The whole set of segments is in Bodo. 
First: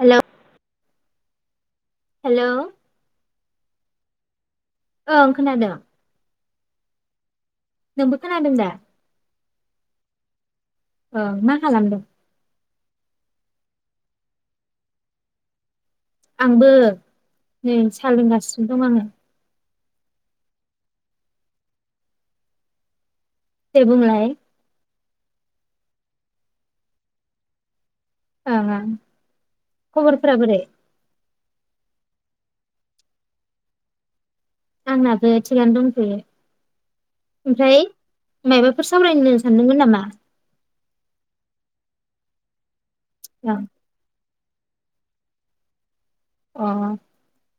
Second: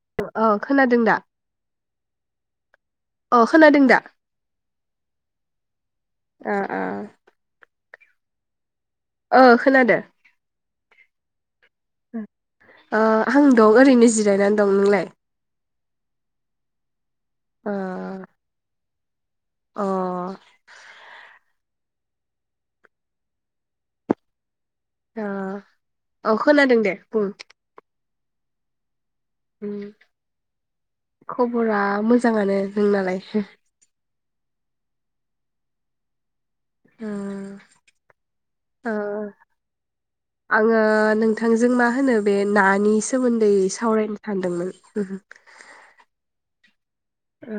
हेलौ औ खोनादों दा हेलौ अ खोनादों दा ओं खोनादों ओ ओ नोंबो खोनादों दा ओ खोनादों अ मा खालामदों ओ आं दं ओरैनो जिरायनानै दं नोंलाय आंबो अ नै सालोंगासिनो दं आङो अ दे बुंलाय औ खोनादों दे बुं ओं ओं उम खबरफ्रा बोरै? खबरा मोजाङानो। नोंनालाय? आंनाबो थिगानो दंथ'यो। ओ ओमफ्राय मायबाफोर - ओ सावरायनो सानदोंमोन नामा आंङो नोंथांजों मा होनो बे नानिस सोमोन्दै ओं सावरायनो सान्दोंमोन अ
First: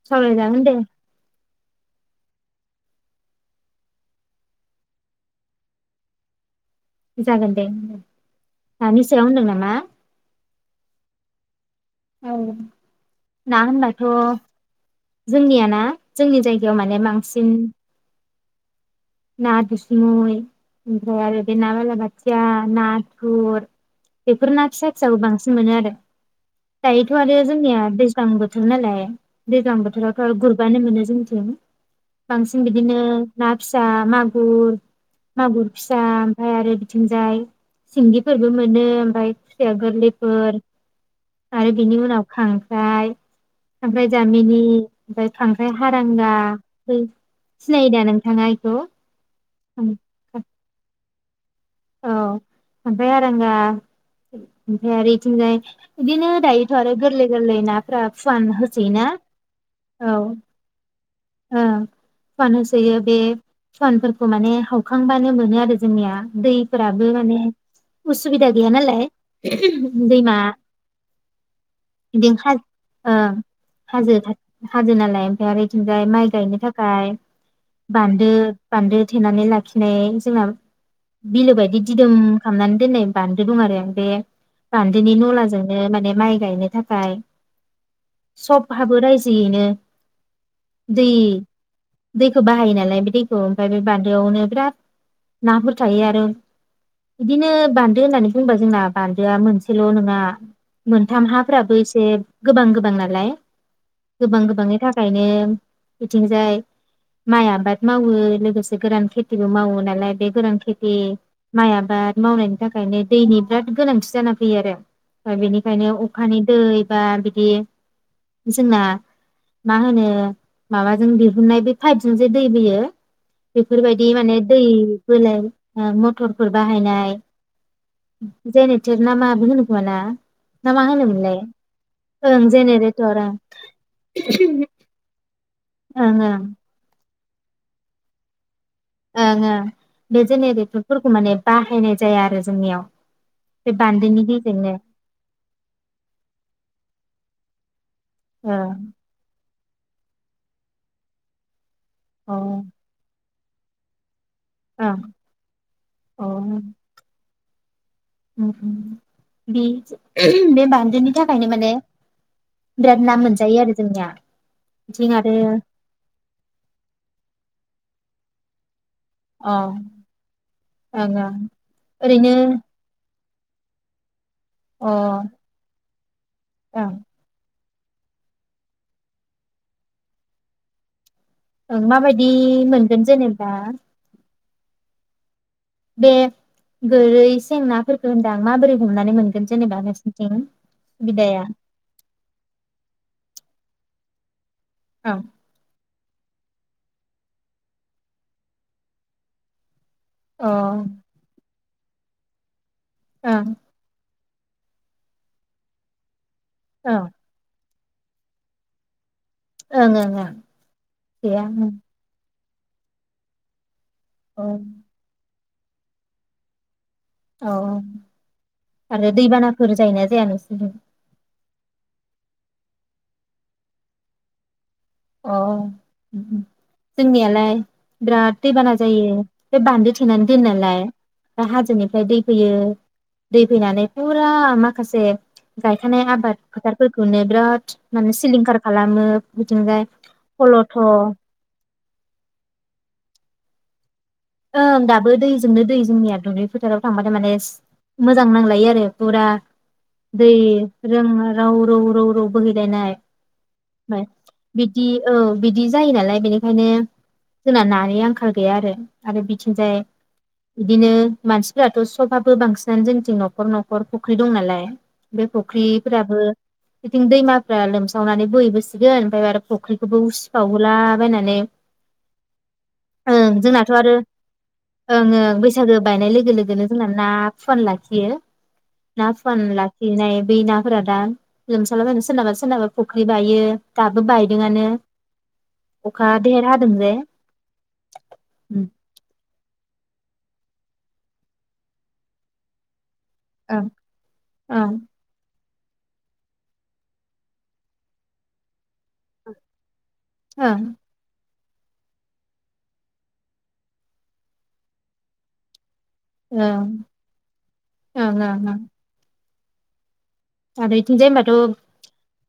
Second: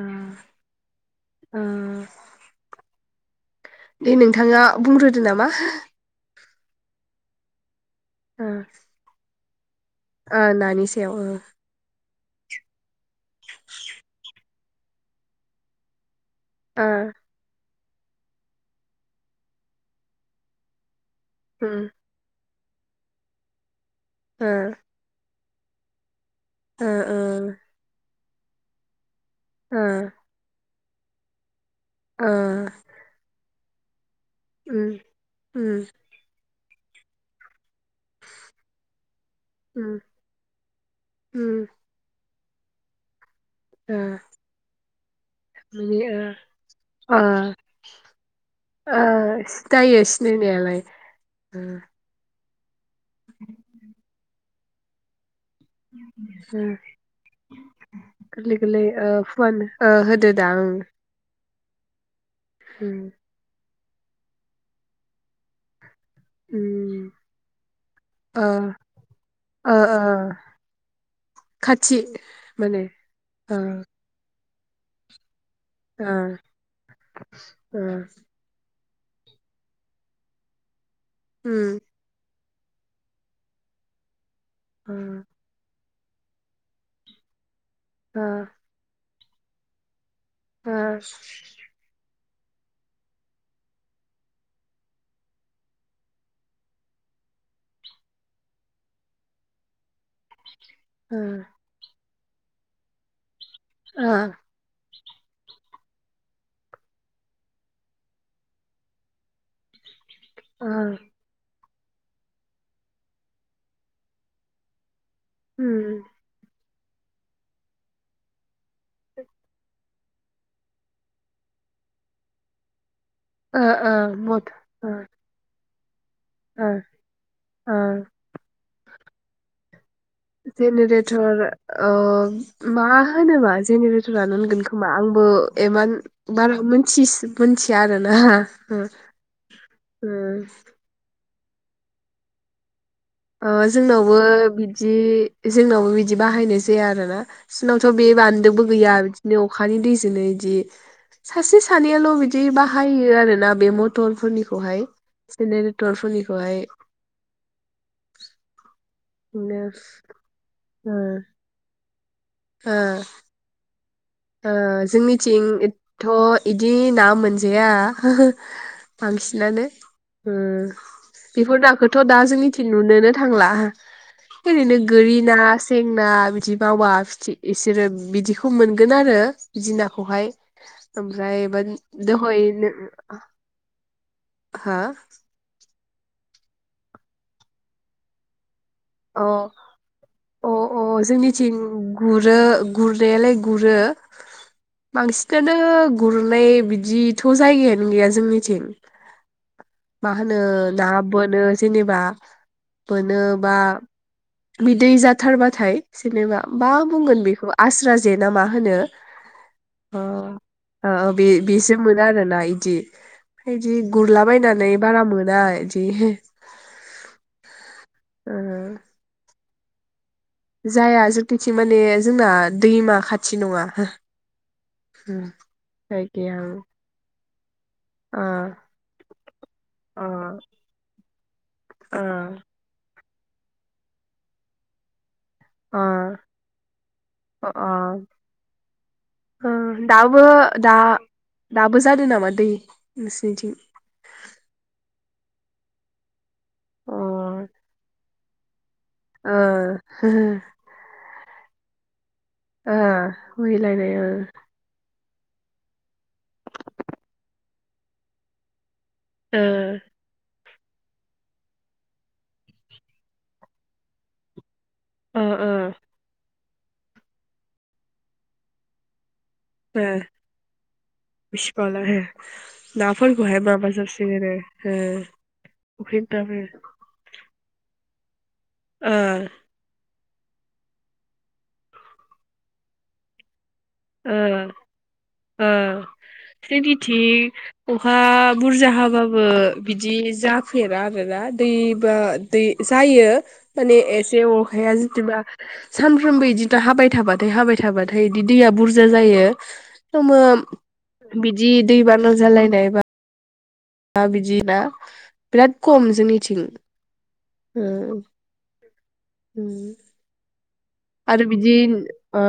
सावराय जागोन दे । ओ दे नोंथाङा बुंग्रोदो नामा जागोन दे ओ नानि सायाव होनदों नामा? ओ नानि सायाव ओ । औ ना होनबाथ' जोंनिया ना? जोंनि जायगायाव ओ माने बांसिन ना दुसुमै आमफ्रा आरो ना उम बाला बाथिया नाथुर बेफोर ओ ना फिसा फिसा खौ बांसिन मोनो आरो ओ दायोथ' ओ आरो जोंनिया दैज ओं बोथोर नालाय दैज्लां ओ बोथोरावथ' आरो गुर बानो मोनो जोंनिथिं ओ बांसिन बिदिनो ना फिसा बा मा मागुर उम मागुर उम फिसा ओमफाय आरो थिंजाय सिंगिफोरबो मोनो ओमफाय खुसिया उम गोरलैफोर ओ आरो बिनि उनाव खांख्राइ ओमफ्राय जामिनि ओमफ्राय खांख्राइ माने हारांगा ओ ओ सिनायोदा नोंथाङा? ओ सि दायो सिनायनायालाय । खांख्राय हारांगा ओमफ्राय आरो इग बिथिंजाय बिदिनो दायोथ' आरो गोरलै गोरलै ना फोरा फुवान गोरलै गोरलै होसै ना ओ फुवान ओ औ होदोदां उम । ओ। फानोसैयो बे। सनफोरखौ माने हखांबानो मोनो आरो। जोंनिया उम दैफोराबो माने ओ उसुबिदा गैया नालाय ओ ओ दैमा खाथि बिं हा माने ओ ओ हाजो। हाजो नालाय एफाय आरो। ओफ्राय ओ माइ गायनो थाखाय ओ बान्दो। बान्दो थेनानै लाखिनाय जोंना। बिलो उम बायदि दिदोम। हामनानै दोननाय बान्दो दं आरो बेे। ओ बान्दोनि न'लाजों। ओ माने माइ गायनो थाखाय। ओ सबहाबो रायजो। यैनो। दै। दैखौ बाहायो नालाय बे दैखौ ओमफ्राय बे बान्दोआवनो बिराद नाफोर थायो आरो बिदिनो बान्दो होननानै बुंबा जोंना बान्दोआ मोनसेल' नङा। ओ मोनथाम हाफ्राबो एसे। गोबां गोबां नालाय। ओ गोबां गोबांनि थाखाय। खायनो। बिथिंजाय माइ आबाद मावो लोगोसे गोरान खेथिबो मावो नालाय। बे गोरान ओ खेथि। माइ आबाद मावनायनि थाखायनो दैनि बिराद गोनांथि जाना फैयो आरो। फाय बेनिखायनो उम अखानि दै। बा बिदि। जोंना मा होनो। ओ माबाजों दिहुननाय बे पाइपजों जे दै बोयो। ओ ओ बेफोरबायदि माने मथ दै ओ बोलाय। ओ मत फोरबो ओ बाहायनाय ओ जेने थेरना माबो होनोखोमा ना ना मा होनोमोनलाय जेनेरेटर ओ ओं मा जेनेरेटर होनोबा जेनेरेटरानो ओं होनगोन खोमा आंबो एमान ओं ओं बारा मोनथिस मिथिया आरोना ओं ओं ओ बे जेनेरेटरफोरखौ माने बाहायनाय जाया आरो जोंनियाव अ बे जोंनावबो बान्दोनि गेजेरनो बिदि जोंनावबो बिदि बाहायनाय जाया आरोना सिनाव थ' बे अ बान्दोबो गैया बिदिनो अखानि दैजोंनो इदि सासे सा नैयाल' बिदि अ बाहायो आरोना बे मटरफोरनि निखौहाय जेनेरेतरफोरनिखौहाय उम उम बिदि बे ओ बानदोनि थाखायनो माने बिराद ओ ना मोनजायो आरो जोंनिया ओ बिथिं आरो जोंनिथिं एथ' इदि ना मोनजाया अ बांसिनानो ओं उम ओं बेफोर नाखोथ' दा ओरैनो जोंनिथिं नुनोनो थांला ओरैनो अ गोरि ना सें ना बिदि मावा ओं फिथि बिसोरो बिदिखौ मोन गोन आरो बिदि नाखौहाय ओमफ्राय बा ओं माबायदि दहाय नो मोनगोन जेनेबा हा बे गोरै सेंनाफोरखौ होनदां माबोरै हमनानै अ मोनगोन जेनेबा नोंसिनिथिं अ अ बिदाया जोंनिथिं गुरो गुरनायालाय गुरो [inaudible] ओं बांसिनानो गुरनाय बिदिथ' जायगायानो गैया जोंनिथिं माहोनो अ ओं ना बोनो जेनेबा बोनो बा ओं बिदै जाथारबाथाय जेनेबा मा ओं बुंगोन बेखौ आस्रा जेना मा होनो ओं अ ओं अ अ बे गैया ओं बेसो मोनो आरोना इ थि जि औ गुरलाबायायनानै बारा मोना दि औ आरो दैबानाफोर जायोना जाया नोंसोरजों जाया जोंथिं सि माने जोंना दैमा खाथि नङा हो उम अ उम जायगाया उम जोंनियालाय बिराद दैबाना जायो बे बान्दो ओ थेनानै दोनो नालाय ओ हाजोनिफ्राय दै फैयो दै फैनानै फुरा माखासे ओ गायखानाय आबाद फोथारफोरखौनो अ बिराद माने सिलिंखार खालामो बिथिंजाय बो दाबो ओ दा फल'थ' दाबो जादों नामा दै नोंसिनिथिं? ओं दाबो दैजोंनो दै जोंनिया दुब्लि फोथाराव अ थांबथाय माने मो मोजां नांलायो आरो फुरा ओ दै रों रौ रौ रौ रौ ओ बोहैलायनाय बोहैलायनाय ओमफ्राय ओं बिदि औ बिदि जायो नालाय बेनिखायनो जोंना नानि आंखाल गैया आरो आरो ओ बिथिंजाय बिदिनो मानसिफ्राथ सबाबो बांसिनानो जोंनिथिं नखर नखर फुख्रि दं नालाय ओ बे फुख्रिफोराबो बिथिं दैमाफ्रा लोमसावनानै बोहैबोसिगोन ओमफाय आरो ओ फुख्रिखौबो उसिफावहोला बायनानै बिसिबाला हो ओ नाफोरखौहाय जोंना थ आरो माबाजोबसिगोनो ओ ओं ओङो बैसागो बायनाय लोगो फुख्रिफ्राबो लोगोनो जोंना ना फुवान लाखियो ओ ना फुवान लाखिनाय बै नाफोरा दा लोमसालाबायनो सोरनाबा सोरनाबा फुख्रि बायो। दाबो ओ बायदोंआनो ओ अखा देर हादों जे जोंनिथिं अखा बु ओं बुरजा हाबाबो। बिदि जाफेरा आरोना दैबा दै जायो। ओं माने एसे अखाया ओं जेदिबा। सानफ्रोमबो इदि दा हाबाय थाबाथाय हाबाय थाबाथाय इदि दैया बुर जा जायो। ओं [unintelligible] जि दैबाना जालायनाय बा। बिदिना बिराद खम जोंनिथिं। ओं ओ ओं ओं उम। इथिंजाय आरो होनबाथ' बिदि ओ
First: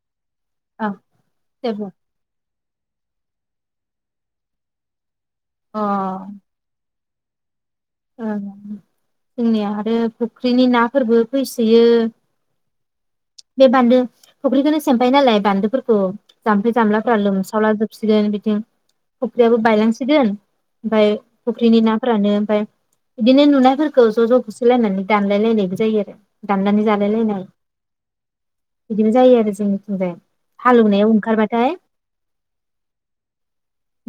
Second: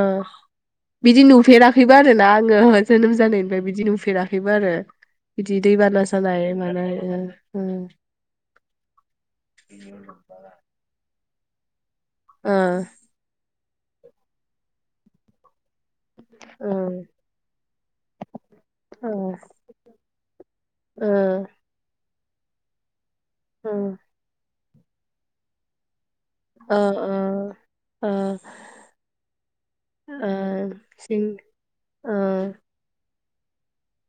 औ बिदि दे बुं नुफेराखैबो आरोना आं। ओहो जोनोम जानायनिफ्राय बिदि नुफेराखैबो आरो। बिदि दै बाना सानाय मानाय। [unintelligible] औ जोंनिया आरो फुख्रिनि नाफोरखौ। फैसोयो। ओ बे बान्दो फुख्रिखौनो सेमफायो नालाय बान्दोफोर खौ जाम्फै जामलाफ्रा लोमसावला जोबसिगोन बिथिं ओ फुख्रियाबो बायलांसिगोन। ओमफाय ओ फख्रिनि ना। फोरानो ओमफाय। इदिनो ओ नुनायफोरखौ ज ज होसोलायनानै दानलायलायनायबो जायो आरो। दाननानै जालायलायनाय। ओ बिदिबो जायो आरो जोंनिथिंजाय ओ हालेवनायाव जों ओंखारबाथाय। ओ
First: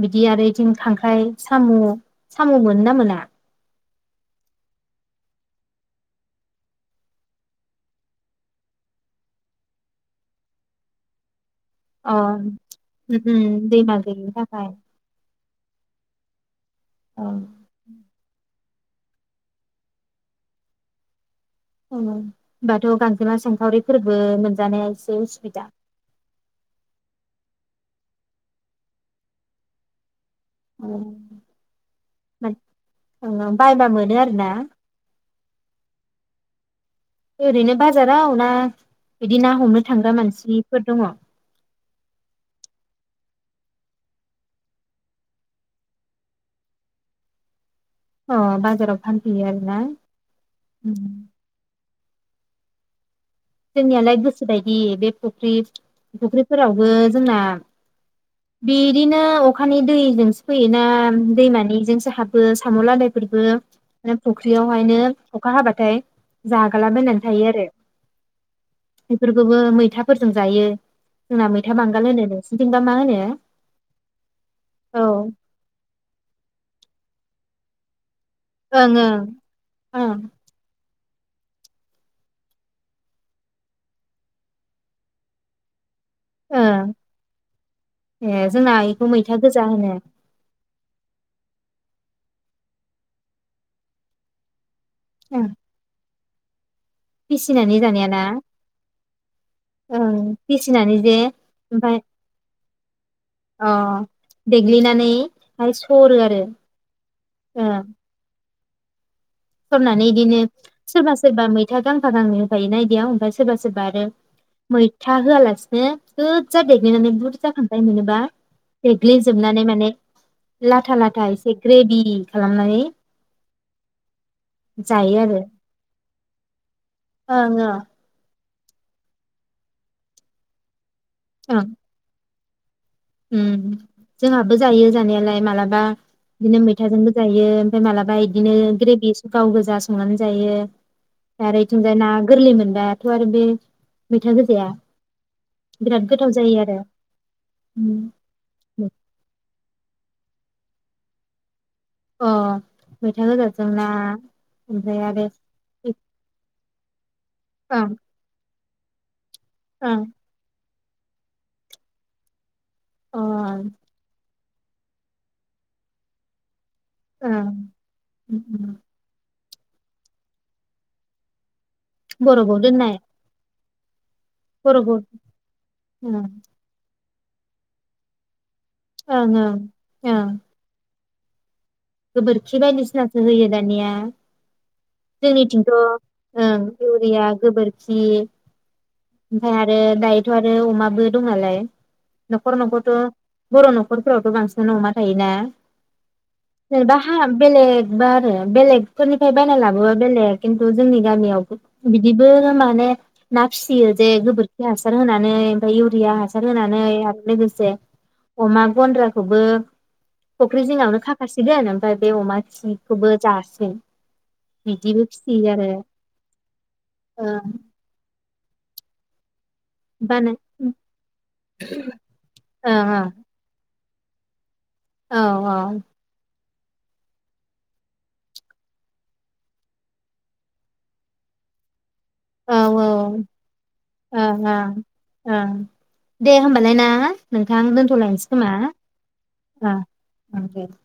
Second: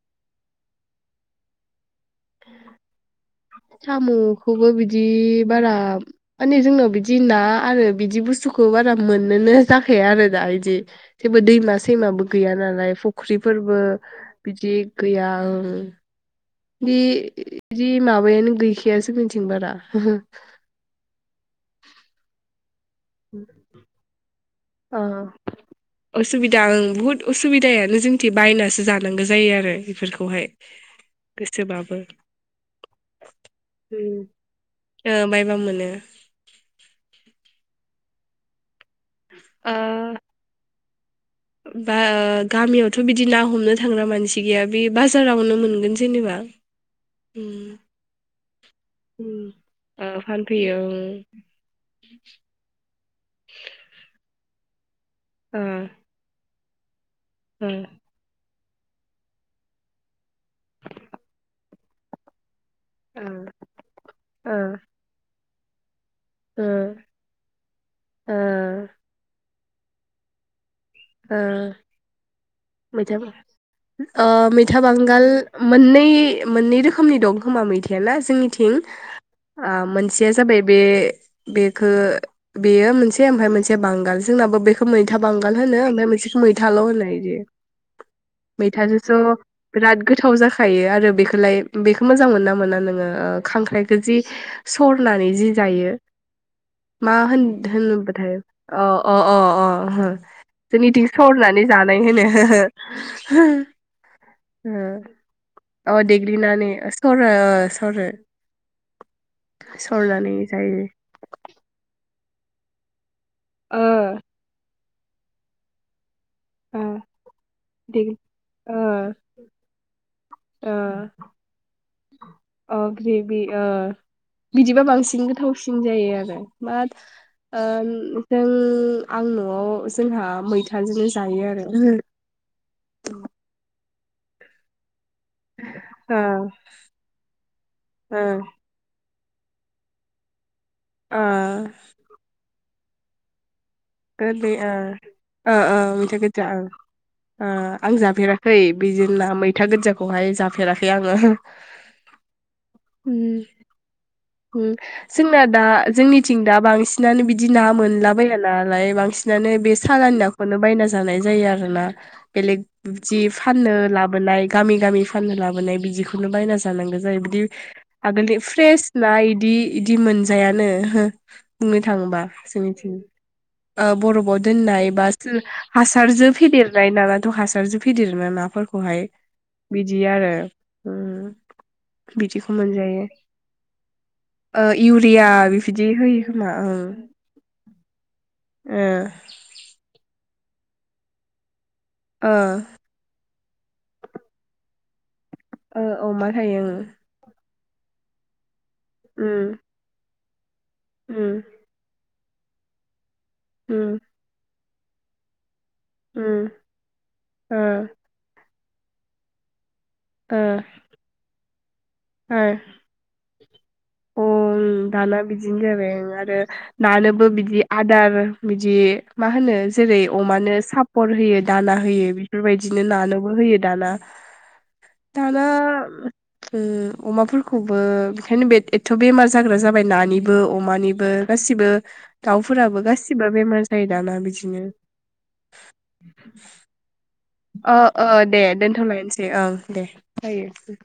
बिदि आरो इथिं खांख्राइ साम' साम' मोनो ना मोना? साम'खौबो बिदि बारा माने जोंनाव बिदि ना आरो बिदि बुस्थुखौ बारा मोननोनो जाखाया आरो दा इदि। बो दैमा अ सैमाबो गैया नालाय उम उम फुख्रिफोरबो दैमा गैयिनि थाखाय बिदि गैया ओं। बि अ जि माबायानो गै गैया जोंनिथिं बारा। औ होनबाथ' गांजोमा सेंखावरि फोरबो मोन ओं ओं उसुबिदा ओं बहुत उ सुबिदायानो जोंथि बायनासो जानांगौ जायो आरो बेफोरखौहाय ओं गोसोबाबो ओ ओं ओं बायबा ओ मोनो आरो ना बायबा मोनो ओरैनो बाजाराव ना बिदि ना ओ हमनो थांग्रा मानसि फोर दङ। बा गामियावथ बिदि ना हमनो थांग्रा मानसि गैया बे बाजारावनो मोनगोन जेनेबा। अ बाजाराव उम फानफैयो आरोना ओ फानफैयो ओं [unintelligible] जोंनियालाय गोसो बायदि बे फख्रि ओं फख्रि फोरावबो। जोंना। ओ बिदिनो अखानि दैजोंसो फैयोना दैमानिजोंसो हाबो। साम ओ लादायफोरबो बे ओ फुख्रियावहायनो। अखा हाबाथाय। ओ जागालाबायनानै थायो आरो। एफोरखौ। बो मैथाफोरजों जायो। ओ जोंना मैथा बांगाल होनो नोंसिनिथिंबा मा होनो मैथाफोर अ मैथा औ बांगाल मोननै मोननै रोखोम। मोननै रोखोमनि दं खोमा मैथाया ना जोंनिथिं ओं ओं आ ओं मोनसेया जाबाय बे। बेखौ बेयो मोनसे ओमफ्राय मोनसे बांगाल जोंनाबो बेखौ मैथा बांगाल। होनो ओमफाय मोरसे मैथाल ओं होनो इदि ए जोंना बेखौ मैथाजोंथ मैथा गोजा होनो बिराद गोथाव जाखायो आरो बेखौलाय। बेखौ मोजां मोनो ना मोना नोङो ओ खांख्राइखौ जि सरनानै ओं जि जायो। मा होन फिसिनानै जानायाना होनोमोनथाय अ अ अ अ। ओं फिसिनानै जोंनिथिं जे सरनानै ओमफाय जानाय होनो अ देग्लिनानैहाय अ सरो आरो देग्लिनानै सरो ओ अ सरो। सरनानै बिदिनो सोरबा सोरबा मैथा गां फा गांनै होफायो ना इदियाव ओमफ्राय। सोरबा ओ सोरबा आरो मैथा होआलासिनो। गोजा ओ देग्लिनानै बुरजा। दि मोनोबा ओ देग्लिजोबनानै माने। ओ लाथा लाथा एसे ग्रेबि। अ ग्रेबि ओ बिदिबा जायो बांसिन आरो गोथावसिन जायो आरो । बाद ओं ओं ओ जों आं न'आव जोंहा मैथाजोंनो जायो आरो । ओम जोंहाबो जायो जानाया मालाबा ओ बिदिनो मैथाजोंबो जायो मालाबा ओ इदिनो ग्रेबि गाव गोजा संनानै जायो ओ । आरो इथिंजा ना गोर्लै मोन दाथ' आरो बे मैथा गोलै गोजाया ओ ओओ बिराद मैथा गोथाव गोजा जायो ओं आरो ओ। आं जाफेराखै उम बिदि ना मैथा गोजाखौ खौहाय जाफेराखै आङो। अ मैथा गोजाजों ना ओम ओमफ्राय आरो जोंना दा जोंनिथिं दा बांसिनानो बिदि ना ओं मोनाब्ला दालाय बांसिन बिनानै बे ओं सालानि नाखौनो बायना जानाय जायो आरोना बेलेक बिदि ओं फाननो लाबोनाय गामि गामि फाननो लाबोनाय बिदिखौनो बायना जा नांगौ जायो बिदि आगोलनि ओं फ्रेस इदि इदि मोनजायानो हो। बुंनो थाङोबा बरफआव जोंनिथिं। दोननाय ओ बर'आ बर'फआव दोननाय बरफआव बा ओं हासार फेदेरनाय ना हासारजों फेदेरोना नाफोर खौहाय ओं ओं बिदि आरो। ओं उम बिदिखौ गोबोरखि मोनजायो बायदिसिनासो होयो दा ओ [unintelligible] इउरिया जोंनिथिंथ' बिबायदि होयो खोमा ओं ओं इउरिया गोबोरखि ओ ओमफाय आरो दायो थ' आरो अमाबो दं नालाय ओ न'खर न'खर थ' बर' न'खरफोरावथ बांसिन अमा थायो औ अमा थायो [unintelligible] बेलेगबारो बेलेग सोरनिफाय बायना ओं लाबोआ बेलेग खिुनथु जोंनि उम गामियाव बिबो माने ना फिसियो उम जे गोबो हासार होनानै इउरिया हासार उम होनानै आरो ओ लोगोसे अमा गन्द्राखौबो ओ फुख्रि जिङावनो खा [unintelligible] अ जासिगोन उम बिदिबो दाना फिसियो बिदिनो आरो जाबाय आरो नानोबो ओ बिदि आदार बिदि मा होनो जेरै बानो अमानो सापर होयो दाना होयो ओं बेफोरबायदिनो ओं नानोबो होयो दाना दाना औ ओम अमाफोरखौबो ओंखायनो बे एथ बेमार जाग्रा जाबाय नानिबो अमानिबो गासिबो औ औ दाउफोराबो गासिबो बेमार जायो दाना ओं बिदिनो ओं ओं दे होमबालाय ना नोंथां ओ ओ दोनथ'लायनोसै दे खोमा दोनथलायनोसै ओं दे ओं दे जायो। [inaudible]